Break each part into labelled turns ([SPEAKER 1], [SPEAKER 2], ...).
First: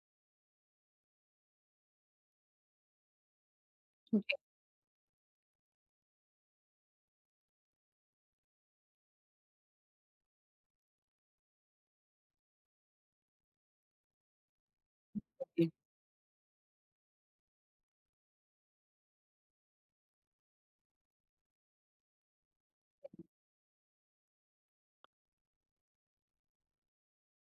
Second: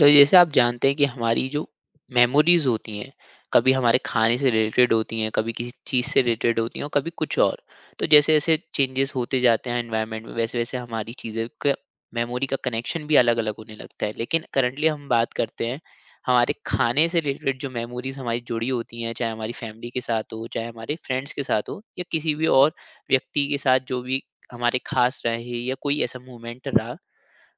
[SPEAKER 1] तो जैसे आप जानते हैं कि हमारी जो मेमोरीज होती हैं कभी हमारे खाने से रिलेटेड होती हैं, कभी किसी चीज़ से रिलेटेड होती हैं और कभी कुछ और। तो जैसे जैसे चेंजेस होते जाते हैं एनवायरनमेंट में, वैसे वैसे हमारी चीज़ें का मेमोरी का कनेक्शन भी अलग अलग होने लगता है, लेकिन करंटली हम बात करते हैं हमारे खाने से रिलेटेड जो मेमोरीज हमारी जुड़ी होती हैं, चाहे हमारी फैमिली के साथ हो, चाहे हमारे फ्रेंड्स के साथ हो या किसी भी और व्यक्ति के साथ जो भी हमारे खास रहे या कोई ऐसा मोमेंट रहा।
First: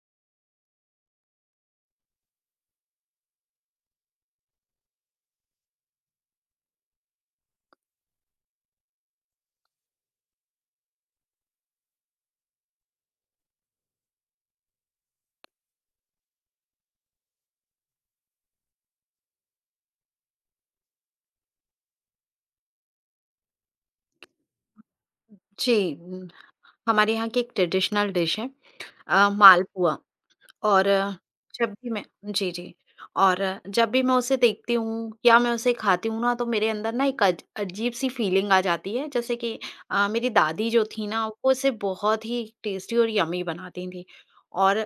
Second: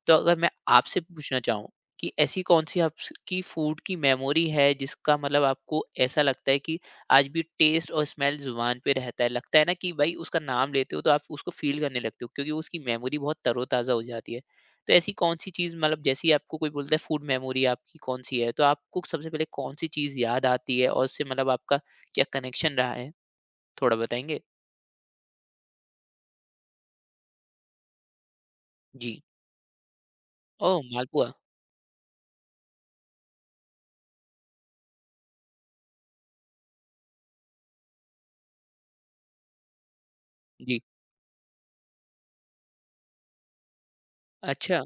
[SPEAKER 1] तो अगर मैं आपसे पूछना चाहूँ कि ऐसी कौन सी आपकी फूड की मेमोरी है जिसका मतलब आपको ऐसा लगता है कि आज भी टेस्ट और स्मेल जुबान पे रहता है, लगता है ना कि भाई उसका नाम लेते हो तो आप उसको फील करने लगते हो क्योंकि उसकी मेमोरी बहुत तरोताज़ा हो जाती है। तो ऐसी कौन सी चीज़, मतलब जैसे ही आपको कोई बोलता है फूड मेमोरी आपकी कौन सी है, तो आपको सबसे पहले कौन सी चीज़ याद आती है और उससे मतलब आपका क्या कनेक्शन रहा है, थोड़ा बताएंगे?
[SPEAKER 2] जी, हमारे यहाँ की एक ट्रेडिशनल डिश है,
[SPEAKER 1] जी।
[SPEAKER 2] मालपुआ।
[SPEAKER 1] ओह,
[SPEAKER 2] और अ,
[SPEAKER 1] मालपुआ।
[SPEAKER 2] जब भी मैं जी, जी। जब भी मैं उसे देखती हूँ या मैं उसे खाती हूँ ना, तो मेरे अंदर ना एक अज अजीब-सी फीलिंग आ जाती है, जैसे कि मेरी दादी
[SPEAKER 1] जी।
[SPEAKER 2] जो थी ना, वो इसे बहुत ही टेस्टी और यम्मी बनाती थी।
[SPEAKER 1] अच्छा।
[SPEAKER 2] और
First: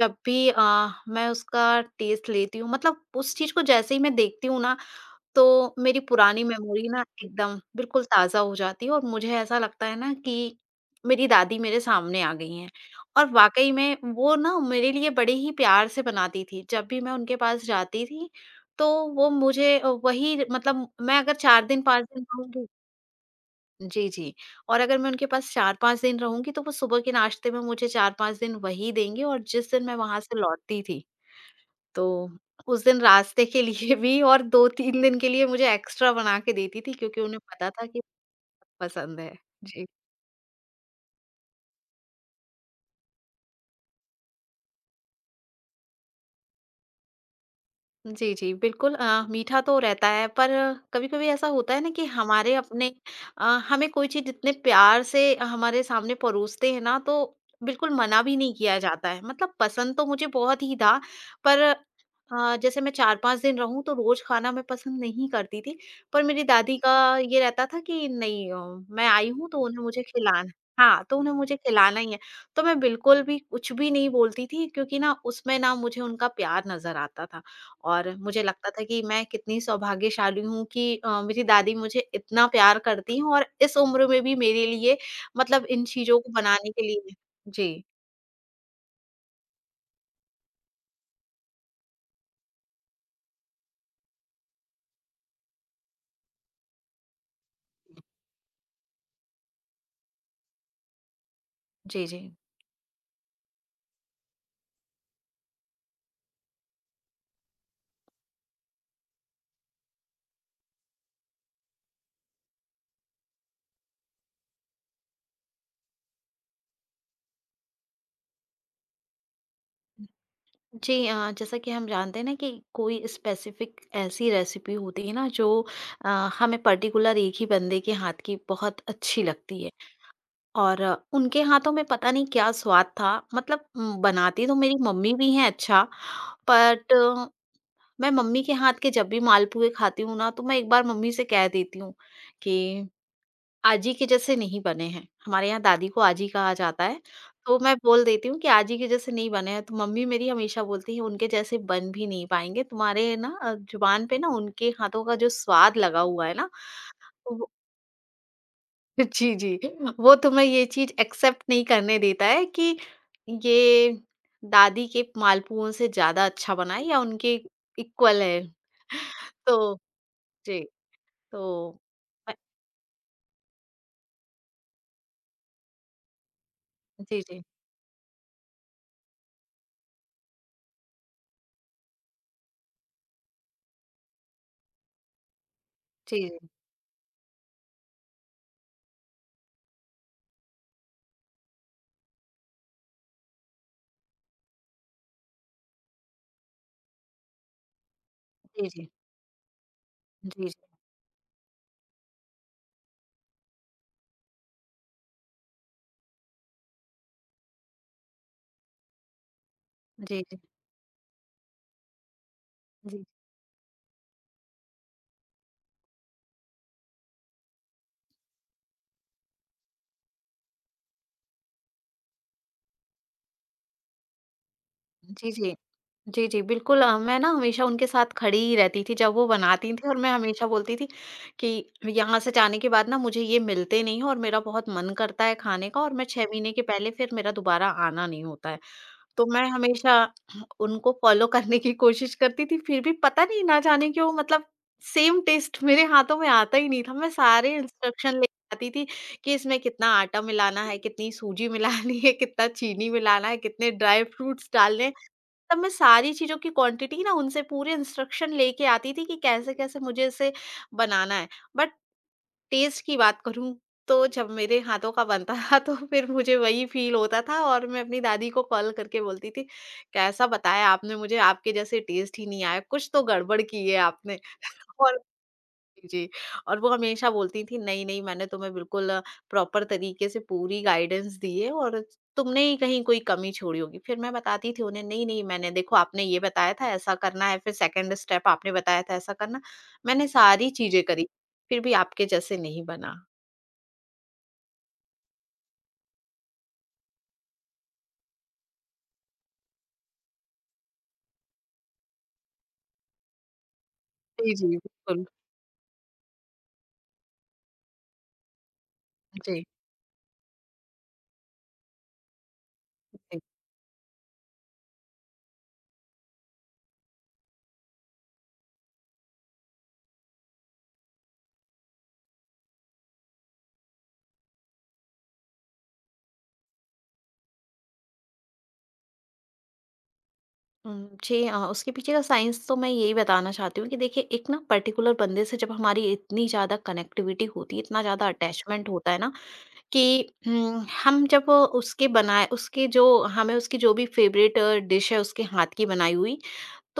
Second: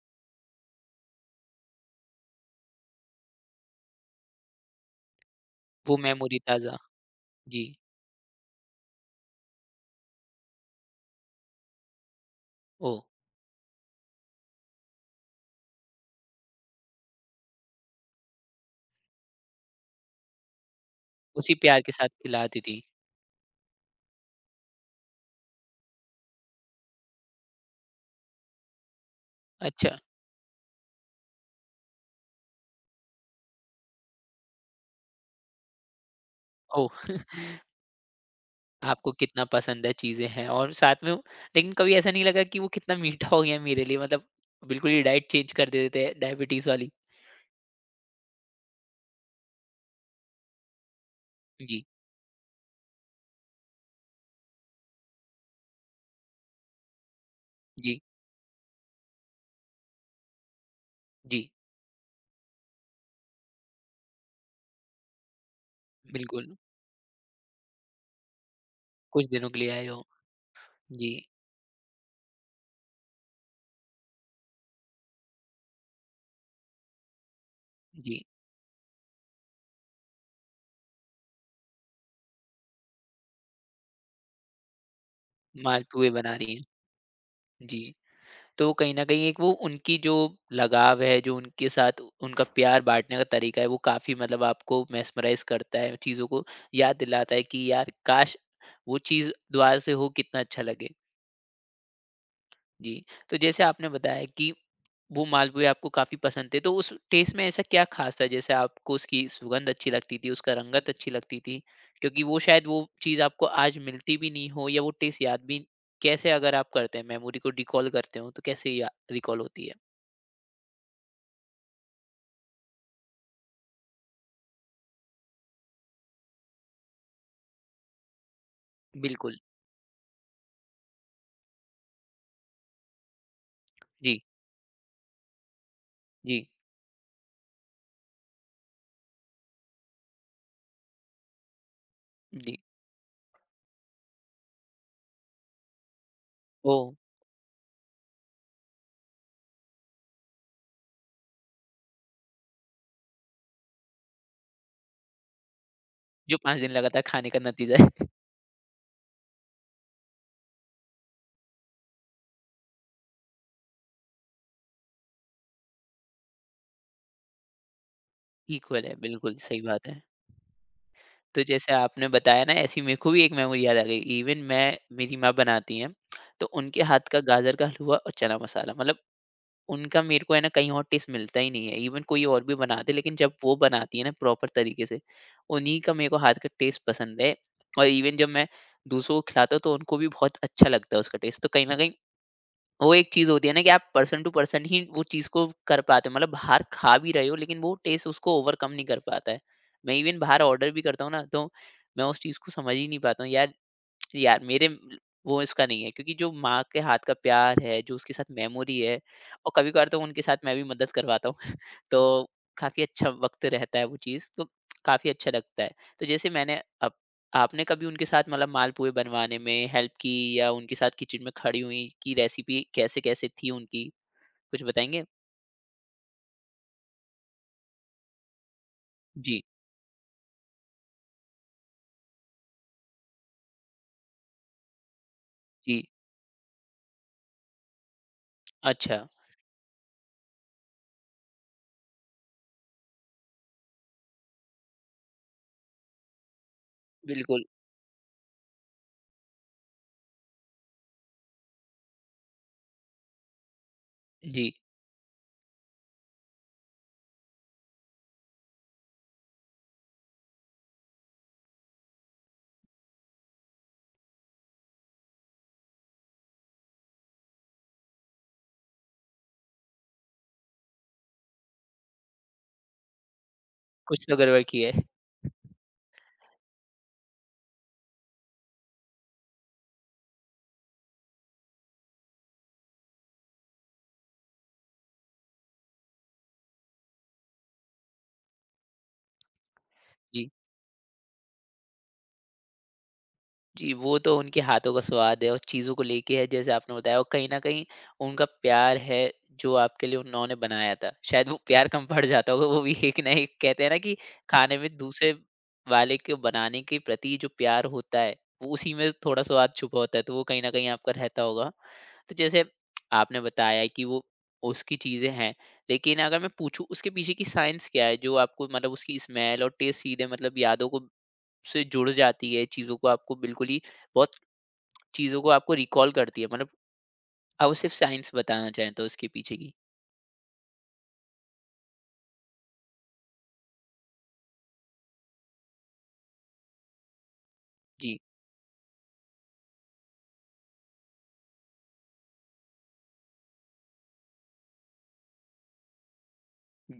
[SPEAKER 2] जब भी अ, मैं उसका टेस्ट लेती हूँ, मतलब उस चीज़ को जैसे ही मैं देखती हूँ ना, तो
[SPEAKER 1] वो
[SPEAKER 2] मेरी
[SPEAKER 1] मेमोरी
[SPEAKER 2] पुरानी
[SPEAKER 1] ताज़ा।
[SPEAKER 2] मेमोरी ना एकदम
[SPEAKER 1] जी।
[SPEAKER 2] बिल्कुल ताज़ा हो जाती है और मुझे ऐसा लगता है ना कि मेरी दादी मेरे सामने आ गई हैं।
[SPEAKER 1] ओ।
[SPEAKER 2] और वाक़ई में वो ना मेरे लिए बड़े ही प्यार से बनाती थी। जब भी मैं उनके पास जाती थी, तो वो मुझे वही, मतलब मैं अगर
[SPEAKER 1] उसी
[SPEAKER 2] 4
[SPEAKER 1] प्यार
[SPEAKER 2] दिन
[SPEAKER 1] के
[SPEAKER 2] 5
[SPEAKER 1] साथ
[SPEAKER 2] दिन
[SPEAKER 1] खिलाती
[SPEAKER 2] रहूँगी।
[SPEAKER 1] थी।
[SPEAKER 2] जी, जी। और अगर मैं उनके पास 4-5 दिन रहूँगी, तो वो सुबह के नाश्ते में मुझे 4-5 दिन वही देंगी, और जिस दिन मैं
[SPEAKER 1] अच्छा।
[SPEAKER 2] वहाँ से लौटती थी, तो उस दिन रास्ते के लिए भी और 2-3 दिन के लिए मुझे एक्स्ट्रा बना के देती
[SPEAKER 1] ओह!
[SPEAKER 2] थी, क्योंकि उन्हें पता था कि
[SPEAKER 1] आपको
[SPEAKER 2] पसंद है।
[SPEAKER 1] कितना पसंद
[SPEAKER 2] जी।
[SPEAKER 1] है चीज़ें हैं और साथ में वो- लेकिन कभी ऐसा नहीं लगा कि वो कितना मीठा हो गया मेरे लिए, मतलब बिल्कुल ही डाइट चेंज कर देते हैं डायबिटीज़ वाली?
[SPEAKER 2] जी, जी, बिल्कुल। मीठा तो रहता है, पर कभी-कभी ऐसा होता है
[SPEAKER 1] जी,
[SPEAKER 2] ना कि हमारे अपने, अ, हमें कोई चीज़ इतने प्यार से हमारे सामने परोसते हैं ना, तो बिल्कुल
[SPEAKER 1] जी।
[SPEAKER 2] मना भी नहीं किया जाता है। मतलब पसंद तो मुझे बहुत ही था,
[SPEAKER 1] जी,
[SPEAKER 2] पर जैसे मैं 4-5 दिन रहूँ तो रोज़ खाना मैं पसंद नहीं करती थी। पर मेरी
[SPEAKER 1] बिल्कुल।
[SPEAKER 2] दादी का ये रहता था कि नहीं, मैं
[SPEAKER 1] कुछ
[SPEAKER 2] आई
[SPEAKER 1] दिनों
[SPEAKER 2] हूँ
[SPEAKER 1] के
[SPEAKER 2] तो
[SPEAKER 1] लिए
[SPEAKER 2] उन्हें
[SPEAKER 1] आए हो।
[SPEAKER 2] मुझे खिलाना। हाँ,
[SPEAKER 1] जी,
[SPEAKER 2] तो उन्हें मुझे खिलाना ही है। तो मैं बिल्कुल भी कुछ भी नहीं बोलती थी, क्योंकि ना उसमें ना मुझे उनका प्यार नज़र आता था। और
[SPEAKER 1] जी।
[SPEAKER 2] मुझे लगता था कि मैं कितनी सौभाग्यशाली हूँ कि मेरी दादी मुझे इतना प्यार करती हैं और इस उम्र में भी मेरे लिए, मतलब इन
[SPEAKER 1] मालपुए
[SPEAKER 2] चीज़ों को
[SPEAKER 1] बना रही हैं।
[SPEAKER 2] बनाने के लिए।
[SPEAKER 1] जी।
[SPEAKER 2] जी।
[SPEAKER 1] तो कहीं न कहीं एक वो उनकी जो लगाव है, जो उनके साथ उनका प्यार बाँटने का तरीका है, वो काफ़ी मतलब आपको मेस्मराइज़ करता है, चीज़ों को याद दिलाता है कि यार काश! वो चीज़ दोबारा से हो कितना अच्छा लगे।
[SPEAKER 2] जी, जी।
[SPEAKER 1] जी। तो जैसे आपने बताया कि वो मालपुए आपको काफ़ी पसंद थे, तो उस टेस्ट में ऐसा क्या ख़ास था? जैसे आपको उसकी सुगंध अच्छी लगती थी, उसका रंगत अच्छी लगती थी, क्योंकि वो शायद वो चीज़ आपको आज मिलती भी नहीं हो या वो टेस्ट याद भी कैसे अगर आप करते हैं, मेमोरी को रिकॉल करते हो, तो कैसे या रिकॉल होती है?
[SPEAKER 2] जी, जैसा कि हम जानते हैं ना कि कोई स्पेसिफ़िक ऐसी रेसिपी होती है ना जो अ, हमें पर्टिकुलर एक ही बंदे के हाथ की बहुत अच्छी
[SPEAKER 1] बिल्कुल।
[SPEAKER 2] लगती है। और उनके हाथों में पता नहीं क्या स्वाद था, मतलब
[SPEAKER 1] जी,
[SPEAKER 2] बनाती तो मेरी मम्मी भी हैं, अच्छा,
[SPEAKER 1] जी।
[SPEAKER 2] बट मैं मम्मी के हाथ के जब भी मालपुए खाती हूँ ना, तो मैं एक बार मम्मी से कह देती हूँ
[SPEAKER 1] जी।
[SPEAKER 2] कि आजी के जैसे नहीं बने हैं। हमारे यहाँ दादी को आजी कहा
[SPEAKER 1] ओह!
[SPEAKER 2] जाता है, तो मैं बोल देती हूँ कि आजी के जैसे नहीं बने हैं। तो मम्मी मेरी हमेशा बोलती है उनके जैसे बन भी नहीं पाएँगे, तुम्हारे ना ज़ुबान पे ना उनके हाथों का जो स्वाद लगा हुआ है
[SPEAKER 1] जो
[SPEAKER 2] ना,
[SPEAKER 1] 5 दिन लगातार खाने का
[SPEAKER 2] वो
[SPEAKER 1] नतीजा है।
[SPEAKER 2] जी, जी। वो तुम्हें ये चीज़ एक्सेप्ट नहीं करने देता है कि ये दादी के मालपुओं से ज़्यादा अच्छा बना है या उनके इक्वल है।
[SPEAKER 1] इक्वल है, बिल्कुल सही
[SPEAKER 2] तो
[SPEAKER 1] बात है।
[SPEAKER 2] जी,
[SPEAKER 1] तो
[SPEAKER 2] तो
[SPEAKER 1] जैसे आपने
[SPEAKER 2] अ,
[SPEAKER 1] बताया ना, ऐसी मेरे को भी एक मेमोरी याद आ गई। इवन मैं, मेरी माँ बनाती हैं, तो उनके हाथ का
[SPEAKER 2] जी, जी।
[SPEAKER 1] गाजर का हलवा और चना मसाला, मतलब उनका मेरे को है ना कहीं और टेस्ट मिलता ही नहीं है। इवन कोई और भी बना दे, लेकिन जब वो बनाती है ना प्रॉपर तरीके से, उन्हीं का मेरे को
[SPEAKER 2] जी,
[SPEAKER 1] हाथ
[SPEAKER 2] जी,
[SPEAKER 1] का टेस्ट पसंद है और इवन जब मैं दूसरों को खिलाता हूँ तो उनको भी बहुत अच्छा लगता है उसका टेस्ट। तो कहीं न कहीं वो एक चीज़ होती है ना कि आप पर्सन टू पर्सन ही वो चीज़ को कर पाते हो। मतलब बाहर खा भी रहे हो लेकिन वो टेस्ट उसको
[SPEAKER 2] जी,
[SPEAKER 1] ओवरकम नहीं
[SPEAKER 2] जी,
[SPEAKER 1] कर पाता है। मैं इवन बाहर
[SPEAKER 2] जी,
[SPEAKER 1] ऑर्डर भी करता हूँ ना तो मैं उस चीज़ को समझ ही नहीं पाता हूँ। यार यार वो इसका नहीं है क्योंकि जो माँ के हाथ का प्यार है, जो उसके साथ मेमोरी है और कभी-कभार तो
[SPEAKER 2] जी,
[SPEAKER 1] उनके साथ
[SPEAKER 2] जी,
[SPEAKER 1] मैं भी मदद करवाता हूँ। तो काफ़ी
[SPEAKER 2] जी,
[SPEAKER 1] अच्छा वक़्त रहता है वो चीज़, तो काफ़ी अच्छा लगता है। तो जैसे मैंने अब आपने कभी उनके साथ मतलब मालपुए बनवाने में हेल्प की या उनके साथ किचन में खड़ी हुई कि रेसिपी कैसे-कैसे थी उनकी, कुछ बताएँगे?
[SPEAKER 2] जी, जी, जी, जी बिल्कुल। मैं ना हमेशा उनके साथ खड़ी ही रहती थी जब वो
[SPEAKER 1] जी,
[SPEAKER 2] बनाती थीं और मैं हमेशा बोलती थी कि यहाँ से जाने के बाद ना मुझे ये मिलते नहीं हैं और मेरा बहुत मन करता है खाने का,
[SPEAKER 1] जी।
[SPEAKER 2] और मैं 6 महीने के पहले फिर मेरा दोबारा आना नहीं होता है।
[SPEAKER 1] अच्छा,
[SPEAKER 2] तो मैं हमेशा उनको फ़ॉलो करने की कोशिश करती थी, फिर भी पता नहीं ना जाने क्यों, मतलब सेम टेस्ट मेरे हाथों में आता ही नहीं था। मैं
[SPEAKER 1] बिल्कुल।
[SPEAKER 2] सारे इंस्ट्रक्शन लेके आती थी कि इसमें कितना आटा मिलाना है, कितनी सूजी मिलानी है, कितना चीनी मिलाना है, कितने ड्राई
[SPEAKER 1] जी,
[SPEAKER 2] फ्रूट्स डालने हैं। तब मैं सारी चीज़ों की क्वांटिटी ना उनसे पूरे इंस्ट्रक्शन लेके आती थी कि कैसे-कैसे मुझे इसे बनाना है। बट टेस्ट की बात करूँ, तो जब मेरे हाथों का बनता था तो फिर मुझे वही फ़ील होता था, और मैं अपनी दादी को कॉल करके बोलती थी, "कैसा बताया आपने मुझे? आपके जैसे टेस्ट ही नहीं आया, कुछ तो गड़बड़ की है
[SPEAKER 1] कुछ तो
[SPEAKER 2] आपने।"
[SPEAKER 1] गड़बड़ की है।
[SPEAKER 2] और जी, और वो हमेशा बोलती थी, "नहीं, नहीं मैंने तुम्हें बिल्कुल प्रॉपर तरीके से पूरी गाइडेंस दी है और तुमने ही कहीं कोई कमी छोड़ी होगी।" फिर मैं बताती थी उन्हें, "नहीं, नहीं मैंने देखो आपने ये बताया था ऐसा करना है, फिर सेकंड स्टेप आपने बताया था ऐसा करना। मैंने
[SPEAKER 1] जी।
[SPEAKER 2] सारी चीज़ें करी, फिर भी आपके जैसे नहीं बना।"
[SPEAKER 1] जी, वो तो उनके हाथों का स्वाद है और चीज़ों को लेके है, जैसे आपने बताया और कहीं न कहीं उनका प्यार है जो आपके लिए उन्होंने बनाया था। शायद वो प्यार कम पड़ जाता होगा, वो भी एक ना एक कहते हैं ना कि
[SPEAKER 2] जी,
[SPEAKER 1] खाने
[SPEAKER 2] जी,
[SPEAKER 1] में
[SPEAKER 2] बिल्कुल।
[SPEAKER 1] दूसरे वाले के बनाने के प्रति जो प्यार होता है, वो उसी में थोड़ा
[SPEAKER 2] जी,
[SPEAKER 1] स्वाद छुपा होता है, तो वो कहीं न कहीं आपका रहता होगा। तो जैसे
[SPEAKER 2] जी।
[SPEAKER 1] आपने बताया कि वो उसकी चीज़ें हैं, लेकिन अगर मैं पूछूँ उसके पीछे की साइंस क्या है जो आपको मतलब उसकी स्मेल और टेस्ट सीधे मतलब यादों को से जुड़ जाती है, चीज़ों को आपको बिल्कुल ही बहुत चीज़ों को आपको रिकॉल करती है। मतलब आप सिर्फ साइंस बताना चाहें तो उसके पीछे की।
[SPEAKER 2] जी हाँ, उसके पीछे का साइंस तो मैं यही बताना चाहती हूँ कि देखिए एक ना पर्टिकुलर बंदे से जब हमारी इतनी ज़्यादा कनेक्टिविटी होती है, इतना
[SPEAKER 1] जी,
[SPEAKER 2] ज़्यादा अटैचमेंट होता है ना कि हम जब उसके बनाए उसके जो, हमें उसकी जो भी फेवरेट डिश है उसके हाथ की बनाई हुई,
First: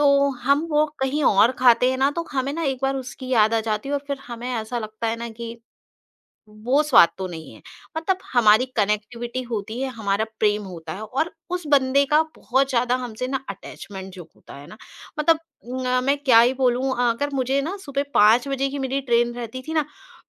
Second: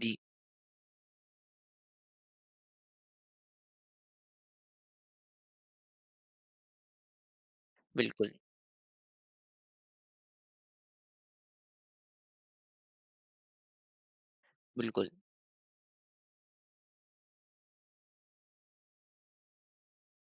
[SPEAKER 1] जी।
[SPEAKER 2] हम वो कहीं और खाते हैं ना, तो हमें ना एक बार उसकी याद आ जाती है और फिर हमें ऐसा लगता है ना कि वो स्वाद तो नहीं है। मतलब
[SPEAKER 1] बिल्कुल,
[SPEAKER 2] हमारी कनेक्टिविटी होती है, हमारा प्रेम होता है और उस बंदे का बहुत ज़्यादा हमसे ना अटैचमेंट जो होता है ना,
[SPEAKER 1] बिल्कुल।
[SPEAKER 2] मतलब मैं क्या ही बोलूँ, अगर मुझे ना सुबह 5 बजे की मेरी ट्रेन रहती थी ना,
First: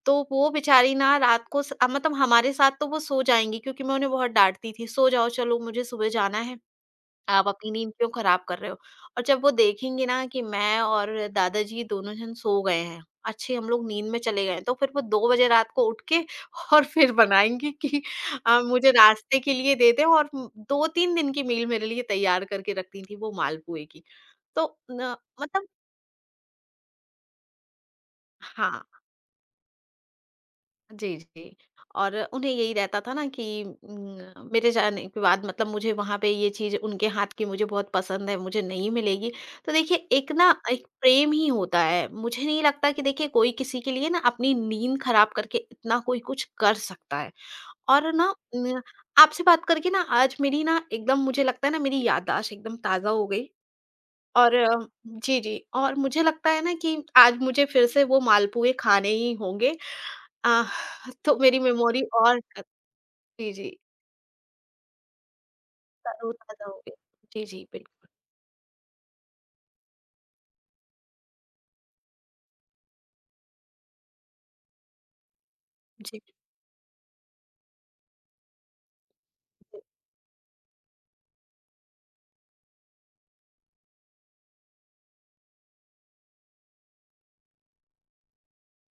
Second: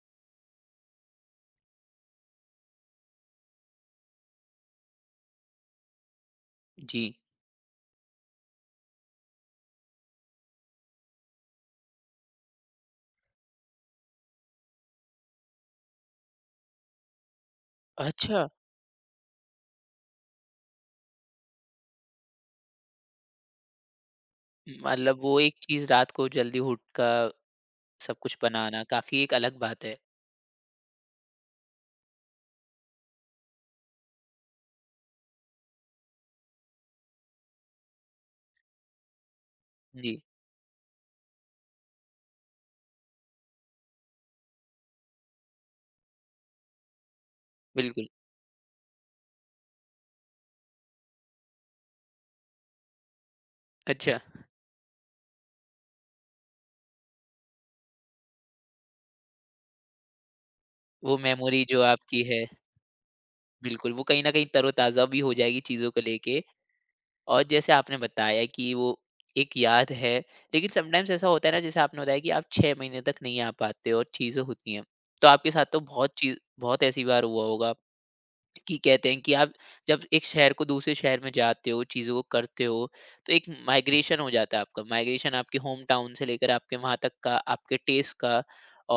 [SPEAKER 2] तो वो बेचारी ना रात को स मतलब हमारे साथ तो वो सो जाएँगी, क्योंकि मैं उन्हें बहुत डाँटती थी, "सो जाओ चलो मुझे सुबह जाना है।
[SPEAKER 1] जी।
[SPEAKER 2] आप अपनी नींद क्यों खराब कर रहे हो?" और जब वो देखेंगे ना कि मैं और दादाजी दोनों जन सो गए हैं, अच्छे हम लोग नींद में चले गए हैं, तो फिर वो 2 बजे रात को उठ के और फिर बनाएँगे कि
[SPEAKER 1] अच्छा,
[SPEAKER 2] मुझे नाश्ते के लिए दे दें, और 2-3 दिन की मील मेरे लिए तैयार करके रखती थीं वो मालपुए की। तो न,
[SPEAKER 1] मतलब वो एक
[SPEAKER 2] मतलब
[SPEAKER 1] चीज़ रात को जल्दी उठका सब कुछ बनाना
[SPEAKER 2] हाँ।
[SPEAKER 1] काफ़ी एक अलग बात है।
[SPEAKER 2] जी, जी। और उन्हें यही रहता था ना कि मेरे जाने के बाद मतलब मुझे वहाँ पे ये चीज़ उनके हाथ की मुझे बहुत पसंद है, मुझे नहीं मिलेगी। तो देखिए
[SPEAKER 1] जी,
[SPEAKER 2] एक ना एक प्रेम ही होता है। मुझे नहीं लगता कि देखिए कोई किसी के लिए ना अपनी नींद ख़राब करके इतना कोई कुछ कर सकता है।
[SPEAKER 1] बिल्कुल।
[SPEAKER 2] और ना उम, आपसे बात करके ना आज मेरी ना एकदम मुझे लगता है ना मेरी याददाश्त एकदम ताज़ा हो गई।
[SPEAKER 1] अच्छा।
[SPEAKER 2] और जी, जी, और मुझे लगता है ना कि आज मुझे फिर से वो मालपुए खाने ही होंगे। आह!
[SPEAKER 1] वो
[SPEAKER 2] तो मेरी
[SPEAKER 1] मेमोरी जो
[SPEAKER 2] मेमोरी
[SPEAKER 1] आपकी
[SPEAKER 2] और
[SPEAKER 1] है
[SPEAKER 2] जी, जी,
[SPEAKER 1] बिल्कुल, वो कहीं न कहीं तरोताज़ा भी हो जाएगी चीज़ों को लेके।
[SPEAKER 2] तरोताज़ा हो गई।
[SPEAKER 1] और
[SPEAKER 2] जी, जी,
[SPEAKER 1] जैसे आपने
[SPEAKER 2] बिल्कुल।
[SPEAKER 1] बताया कि वो एक याद है, लेकिन समटाइम्स ऐसा होता है ना जैसे आपने बताया कि आप 6 महीने तक नहीं आ पाते हो और चीज़ें होती हैं, तो आपके साथ तो बहुत
[SPEAKER 2] जी, जी,
[SPEAKER 1] चीज बहुत ऐसी बार हुआ होगा कि कहते हैं कि आप
[SPEAKER 2] जी,
[SPEAKER 1] जब एक शहर को दूसरे शहर में जाते हो, चीज़ों को करते हो, तो एक माइग्रेशन हो जाता है आपका। माइग्रेशन आपके होम टाउन से लेकर आपके वहाँ तक का, आपके टेस्ट का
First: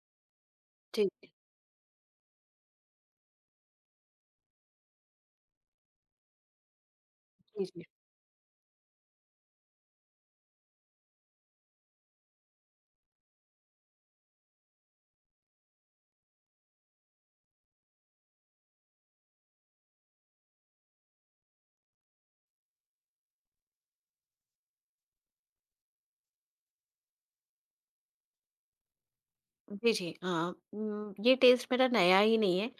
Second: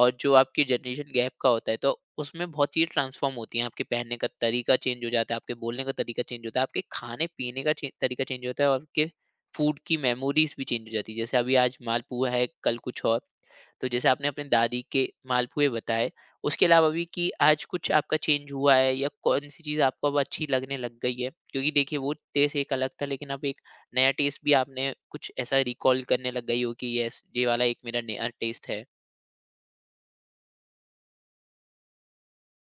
[SPEAKER 1] और जो आपकी
[SPEAKER 2] जी,
[SPEAKER 1] जनरेशन गैप का होता है, तो उसमें बहुत चीज़ें ट्रांसफ़ॉर्म होती हैं। आपके पहनने का तरीका चेंज हो जाता है, आपके बोलने का तरीका चेंज होता है, आपके खाने-पीने का
[SPEAKER 2] जी।
[SPEAKER 1] चे तरीका चेंज होता है और आपके फूड की मेमोरीज़ भी चेंज हो जाती है। जैसे अभी आज मालपुआ है, कल कुछ और। तो जैसे आपने अपने दादी के मालपुए बताए, उसके अलावा भी कि आज कुछ आपका चेंज हुआ है या कौन-सी चीज़ आपको अब अच्छी लगने लग गई है? क्योंकि देखिए वो टेस्ट एक अलग था लेकिन अब एक नया टेस्ट भी आपने कुछ ऐसा रिकॉल करने लग गई हो कि यस, ये वाला एक मेरा नया टेस्ट है।
[SPEAKER 2] जी, जी, हाँ, ये टेस्ट मेरा नया ही नहीं है।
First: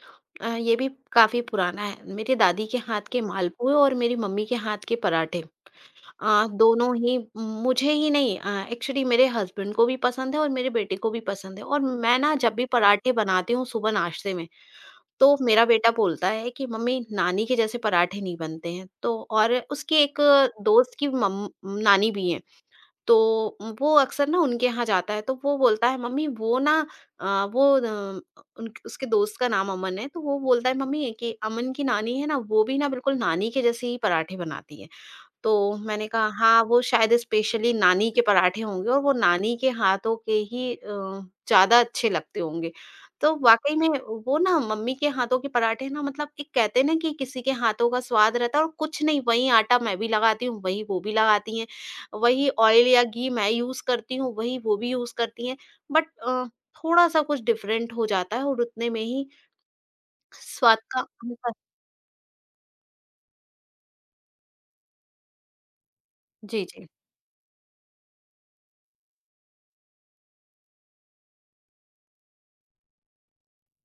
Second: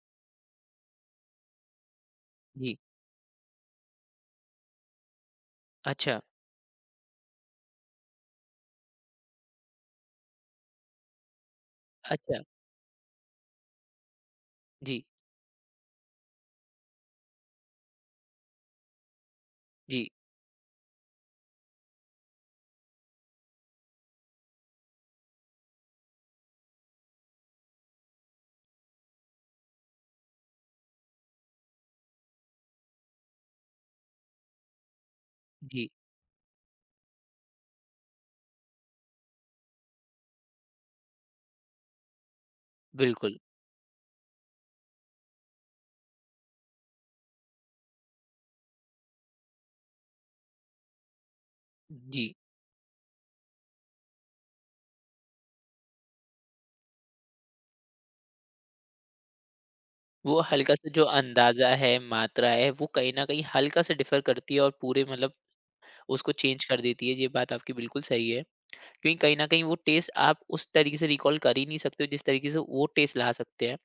[SPEAKER 2] ये भी काफ़ी पुराना है। मेरी दादी
[SPEAKER 1] जी।
[SPEAKER 2] के हाथ के मालपुए और मेरी मम्मी के हाथ के पराठे,
[SPEAKER 1] अच्छा,
[SPEAKER 2] दोनों ही मुझे ही नहीं, एक्चुअली मेरे हस्बैंड को भी पसंद है और मेरे बेटे को भी पसंद है। और मैं ना
[SPEAKER 1] अच्छा।
[SPEAKER 2] जब भी पराठे बनाती हूँ सुबह नाश्ते में,
[SPEAKER 1] जी,
[SPEAKER 2] तो मेरा बेटा बोलता है कि मम्मी नानी के जैसे पराठे नहीं बनते हैं। तो और उसकी
[SPEAKER 1] जी।
[SPEAKER 2] एक दोस्त की नानी भी है, तो वो अक्सर ना उनके यहाँ जाता है, तो वो बोलता है मम्मी वो ना अ, वो अ, उसके दोस्त का नाम अमन है, तो वो बोलता है मम्मी कि अमन की नानी है ना वो भी ना बिल्कुल नानी के जैसे ही पराठे बनाती है। तो
[SPEAKER 1] जी।
[SPEAKER 2] मैंने कहा हाँ, वो शायद स्पेशली नानी के पराठे होंगे और वो नानी के हाथों के ही ज़्यादा अच्छे लगते होंगे। तो
[SPEAKER 1] बिल्कुल।
[SPEAKER 2] वाक़ई में वो ना मम्मी के हाथों के पराठे ना, मतलब एक कहते हैं ना कि किसी के हाथों का स्वाद रहता है और कुछ नहीं। वही आटा मैं भी लगाती हूँ, वही वो भी लगाती हैं,
[SPEAKER 1] जी।
[SPEAKER 2] वही ऑयल या घी मैं यूज़ करती हूँ, वही वो भी यूज़ करती हैं। बट अ, थोड़ा-सा कुछ डिफ़रेंट हो जाता है और उतने में ही
[SPEAKER 1] वो
[SPEAKER 2] स्वाद
[SPEAKER 1] हल्का-सा
[SPEAKER 2] का
[SPEAKER 1] जो
[SPEAKER 2] अंतर।
[SPEAKER 1] अंदाज़ा है, मात्रा है, वो कहीं न कहीं हल्का-सा डिफ़र करती है और पूरे मतलब उसको
[SPEAKER 2] जी,
[SPEAKER 1] चेंज कर
[SPEAKER 2] जी।
[SPEAKER 1] देती है। ये बात आपकी बिल्कुल सही है। क्योंकि कहीं न कहीं वो टेस्ट आप उस तरीके से रिकॉल कर ही नहीं सकते हो जिस तरीके से वो टेस्ट ला सकते हैं।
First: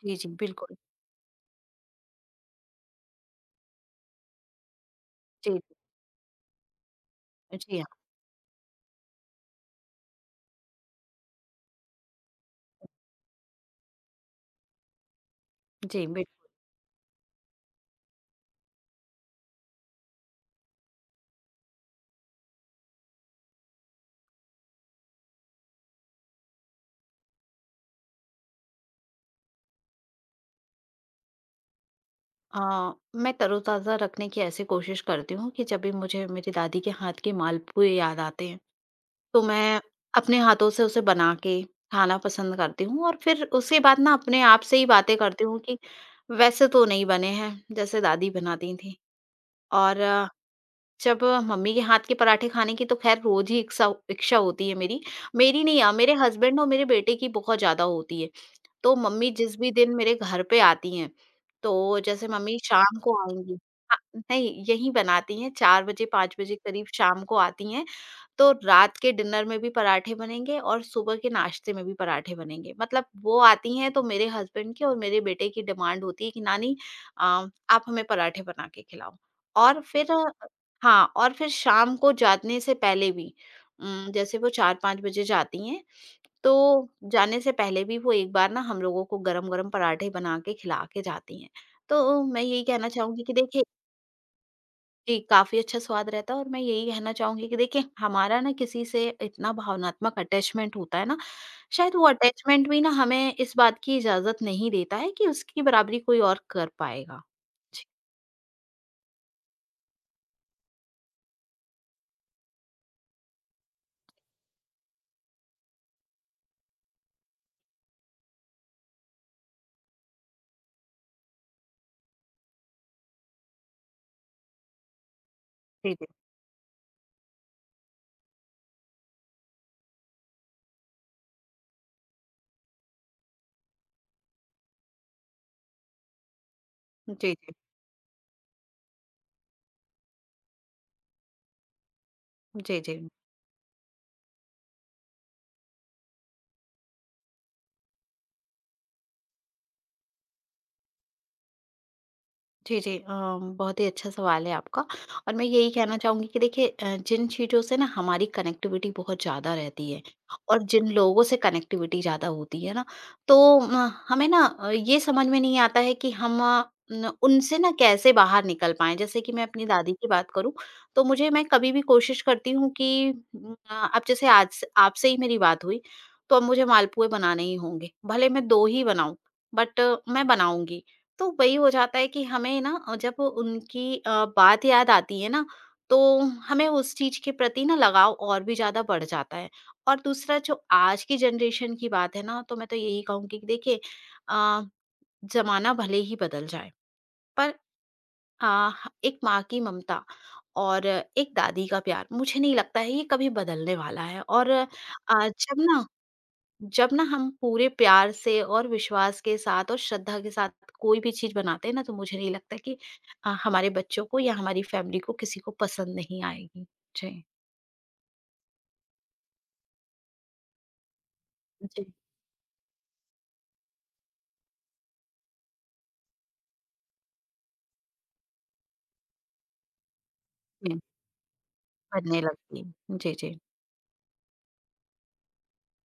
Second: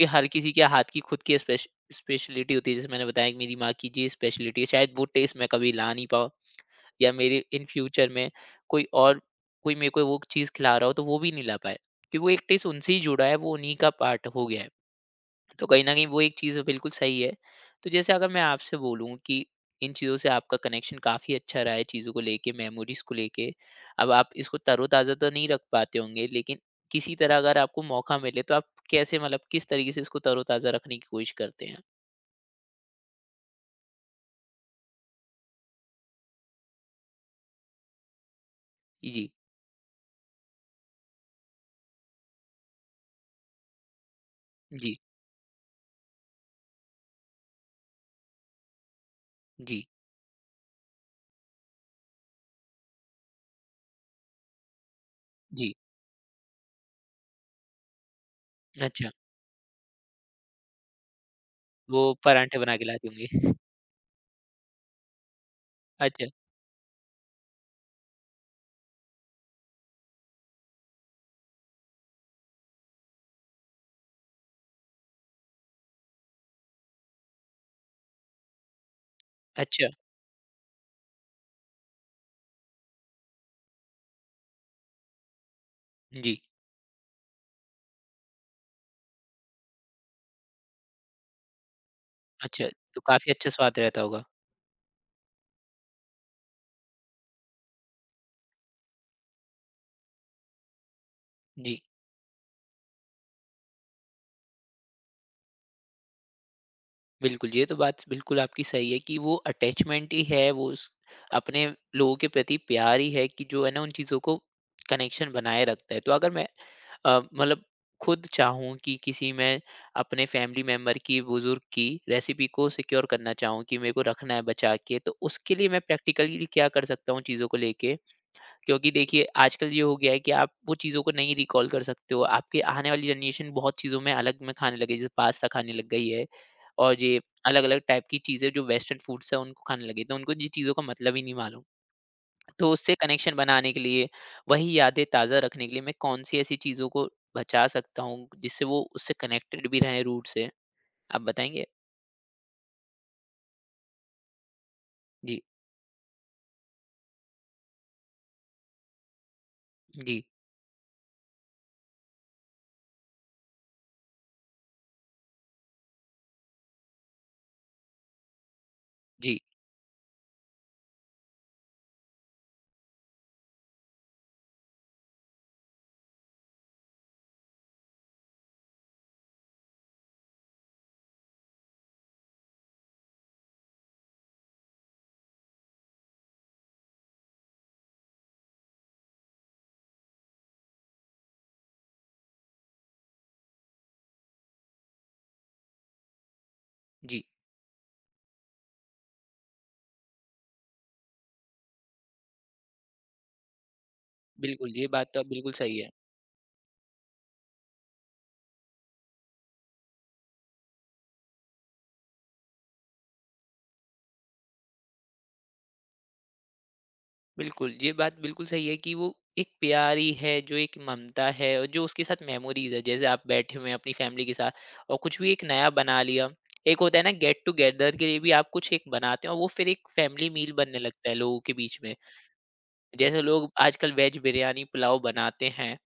[SPEAKER 1] ये हर
[SPEAKER 2] जी,
[SPEAKER 1] किसी के
[SPEAKER 2] बिल्कुल।
[SPEAKER 1] हाथ की खुद की स्पेशलिटी होती है, जैसे मैंने बताया कि मेरी माँ की ये स्पेशलिटी है, शायद वो टेस्ट मैं
[SPEAKER 2] जी,
[SPEAKER 1] कभी ला नहीं पाऊँ या मेरे इन
[SPEAKER 2] जी हाँ,
[SPEAKER 1] फ्यूचर में कोई और कोई मेरे को वो चीज़ खिला रहा हो तो वो भी नहीं ला पाए। कि वो एक टेस्ट उनसे ही जुड़ा है, वो उन्हीं का पार्ट हो गया है। तो कहीं न कहीं
[SPEAKER 2] जी,
[SPEAKER 1] वो एक
[SPEAKER 2] बिल्कुल।
[SPEAKER 1] चीज़ बिल्कुल सही है। तो जैसे अगर मैं आपसे बोलूँ कि इन चीज़ों से आपका कनेक्शन काफ़ी अच्छा रहा है चीज़ों को लेके, मेमोरीज़ को लेके। अब आप इसको तरोताज़ा तो नहीं रख पाते होंगे, लेकिन किसी तरह अगर आपको मौका मिले तो आप कैसे मतलब किस तरीके से इसको तरोताज़ा रखने की कोशिश करते हैं?
[SPEAKER 2] मैं तरोताज़ा रखने की ऐसी कोशिश करती हूँ कि जब भी मुझे मेरी दादी के हाथ के मालपुए याद आते हैं,
[SPEAKER 1] जी,
[SPEAKER 2] तो मैं अपने हाथों से उसे बना के खाना पसंद करती हूँ और फिर उसके बाद ना अपने आप से ही
[SPEAKER 1] जी।
[SPEAKER 2] बातें करती हूँ कि वैसे तो नहीं बने हैं, जैसे दादी बनाती थीं।
[SPEAKER 1] जी,
[SPEAKER 2] और जब मम्मी के हाथ के पराठे खाने की तो खैर रोज़ ही इक्सा इच्छा होती है मेरी। मेरी
[SPEAKER 1] जी।
[SPEAKER 2] नहीं, मेरे हस्बैंड और मेरे बेटे की बहुत ज़्यादा होती है। तो
[SPEAKER 1] अच्छा,
[SPEAKER 2] मम्मी जिस भी दिन मेरे घर पे आती हैं, तो
[SPEAKER 1] वो
[SPEAKER 2] जैसे मम्मी
[SPEAKER 1] पराठे बना के
[SPEAKER 2] शाम
[SPEAKER 1] लाती
[SPEAKER 2] को
[SPEAKER 1] होंगी।
[SPEAKER 2] आएँगी, अ, नहीं, यहीं बनाती हैं। 4 बजे
[SPEAKER 1] अच्छा,
[SPEAKER 2] 5 बजे करीब शाम को आती हैं, तो रात के डिनर में भी पराठे बनेंगे और सुबह के नाश्ते में भी पराठे बनेंगे। मतलब वो आती हैं तो मेरे हस्बैंड की और मेरे बेटे की डिमांड होती है कि नानी, अ, आप हमें पराठे बना के खिलाओ। और
[SPEAKER 1] अच्छा।
[SPEAKER 2] फिर हाँ, और फिर शाम को जाने से पहले भी जैसे वो 4-5 बजे जाती हैं,
[SPEAKER 1] जी,
[SPEAKER 2] तो जाने से पहले भी वो एक बार ना हम लोगों को गरम-गरम पराठे बना के खिला के जाती हैं। तो मैं यही
[SPEAKER 1] अच्छा।
[SPEAKER 2] कहना
[SPEAKER 1] तो
[SPEAKER 2] चाहूँगी
[SPEAKER 1] काफ़ी
[SPEAKER 2] कि
[SPEAKER 1] अच्छा
[SPEAKER 2] देखिए
[SPEAKER 1] स्वाद रहता होगा।
[SPEAKER 2] जी, काफ़ी अच्छा स्वाद रहता है। और मैं यही कहना चाहूँगी कि देखिए हमारा ना किसी से इतना भावनात्मक अटैचमेंट होता है ना,
[SPEAKER 1] जी।
[SPEAKER 2] शायद वो अटैचमेंट भी ना हमें इस बात की इजाज़त नहीं देता है कि उसकी बराबरी कोई और कर पाएगा।
[SPEAKER 1] बिल्कुल, ये तो
[SPEAKER 2] जी,
[SPEAKER 1] बात बिल्कुल आपकी सही है कि वो अटैचमेंट ही है, वो उस अपने लोगों के प्रति प्यार ही है कि जो है ना उन चीज़ों को कनेक्शन बनाए रखता है। तो अगर मैं मतलब खुद चाहूँ कि किसी मैं अपने फैमिली मेंबर की, बुज़ुर्ग की रेसिपी को सिक्योर करना चाहूँ कि मेरे को रखना है बचा के, तो उसके लिए मैं
[SPEAKER 2] जी, जी।
[SPEAKER 1] प्रैक्टिकली क्या कर सकता हूँ चीज़ों को लेके? क्योंकि देखिए आजकल ये हो गया है कि आप वो चीज़ों को नहीं रिकॉल कर सकते हो। आपकी आने वाली जनरेशन बहुत चीज़ों में अलग में खाने लगी है, जैसे पास्ता खाने लग गई है और ये
[SPEAKER 2] जी, जी।
[SPEAKER 1] अलग-अलग टाइप की चीज़ें जो वेस्टर्न फूड्स हैं उनको खाने लगी है, तो उनको ये चीज़ों का मतलब ही नहीं मालूम। तो
[SPEAKER 2] जी,
[SPEAKER 1] उससे
[SPEAKER 2] जी।
[SPEAKER 1] कनेक्शन बनाने के लिए, वही यादें ताज़ा रखने के लिए मैं कौन-सी ऐसी चीज़ों को बचा सकता हूँ, जिससे वो उससे कनेक्टेड भी रहें रूट से? आप बताएँगे?
[SPEAKER 2] जी, जी। बहुत ही अच्छा सवाल है आपका, और
[SPEAKER 1] जी,
[SPEAKER 2] मैं यही कहना चाहूँगी कि देखिए जिन चीज़ों से ना हमारी कनेक्टिविटी बहुत ज़्यादा रहती है
[SPEAKER 1] जी।
[SPEAKER 2] और जिन लोगों से कनेक्टिविटी ज़्यादा होती है ना, तो म हमें ना ये समझ में नहीं आता है कि न उनसे ना कैसे बाहर निकल पाएँ। जैसे कि
[SPEAKER 1] जी,
[SPEAKER 2] मैं अपनी दादी की बात करूँ, तो मुझे मैं कभी भी कोशिश करती हूँ कि अब जैसे आज से आपसे ही मेरी बात हुई, तो अब मुझे मालपुए बनाने ही होंगे। भले मैं 2 ही बनाऊँ, बट मैं बनाऊँगी। तो वही हो जाता है कि हमें ना जब उनकी बात याद आती है ना, तो हमें उस चीज़ के प्रति ना लगाव और भी ज़्यादा बढ़ जाता है। और दूसरा जो आज की जनरेशन की बात है ना, तो मैं तो यही कहूँगी कि देखिए अ, ज़माना भले ही बदल जाए,
[SPEAKER 1] जी।
[SPEAKER 2] पर अ, एक माँ की ममता और एक दादी का प्यार, मुझे नहीं लगता है ये कभी बदलने वाला है। और
[SPEAKER 1] बिल्कुल, ये बात तो आप बिल्कुल
[SPEAKER 2] जब
[SPEAKER 1] सही
[SPEAKER 2] ना
[SPEAKER 1] है।
[SPEAKER 2] जब ना हम पूरे प्यार से और विश्वास के साथ और श्रद्धा के साथ कोई भी चीज़ बनाते हैं ना, तो मुझे नहीं लगता कि हमारे बच्चों को या हमारी फैमिली को किसी को पसंद नहीं आएगी। जी।
[SPEAKER 1] बिल्कुल, ये बात बिल्कुल सही है कि वो एक प्यारी है, जो एक ममता है और जो
[SPEAKER 2] जी,
[SPEAKER 1] उसके साथ मेमोरीज़ है। जैसे आप बैठे हुए हैं अपनी फ़ैमिली के साथ और कुछ भी एक नया बना लिया। एक होता है ना गेट टुगेदर के लिए भी आप कुछ एक बनाते हैं और वो फिर एक फ़ैमिली मील बनने
[SPEAKER 2] हुँ।
[SPEAKER 1] लगता है लोगों के बीच में।
[SPEAKER 2] बनने लगती है। जी,
[SPEAKER 1] जैसे
[SPEAKER 2] जी।
[SPEAKER 1] लोग आजकल वेज बिरयानी, पुलाव बनाते हैं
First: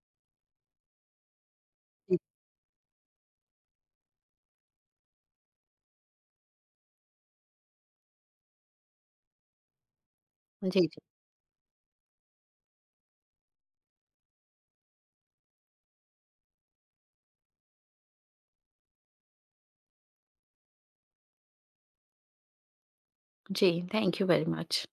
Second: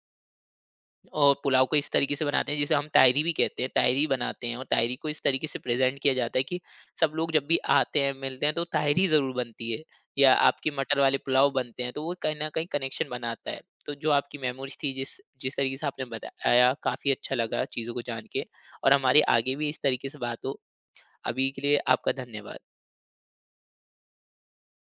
[SPEAKER 1] और पुलाव को इस तरीके
[SPEAKER 2] जी।
[SPEAKER 1] से बनाते हैं जिसे हम तायरी भी कहते हैं, तायरी बनाते हैं और तायरी को इस तरीके से प्रेज़ेंट किया जाता है कि सब लोग जब भी आते हैं, मिलते हैं तो तायरी ज़रूर बनती है या आपके
[SPEAKER 2] जी,
[SPEAKER 1] मटर
[SPEAKER 2] जी।
[SPEAKER 1] वाले पुलाव बनते हैं, तो वो कहीं न कहीं कनेक्शन बनाता है। तो जो आपकी मेमोरीज़ थी जिस जिस तरीके से आपने बताया काफ़ी अच्छा लगा चीज़ों को जान के और हमारी आगे भी इस तरीके से बात हो। अभी के लिए आपका धन्यवाद।
[SPEAKER 2] जी, थैंक यू वेरी मच।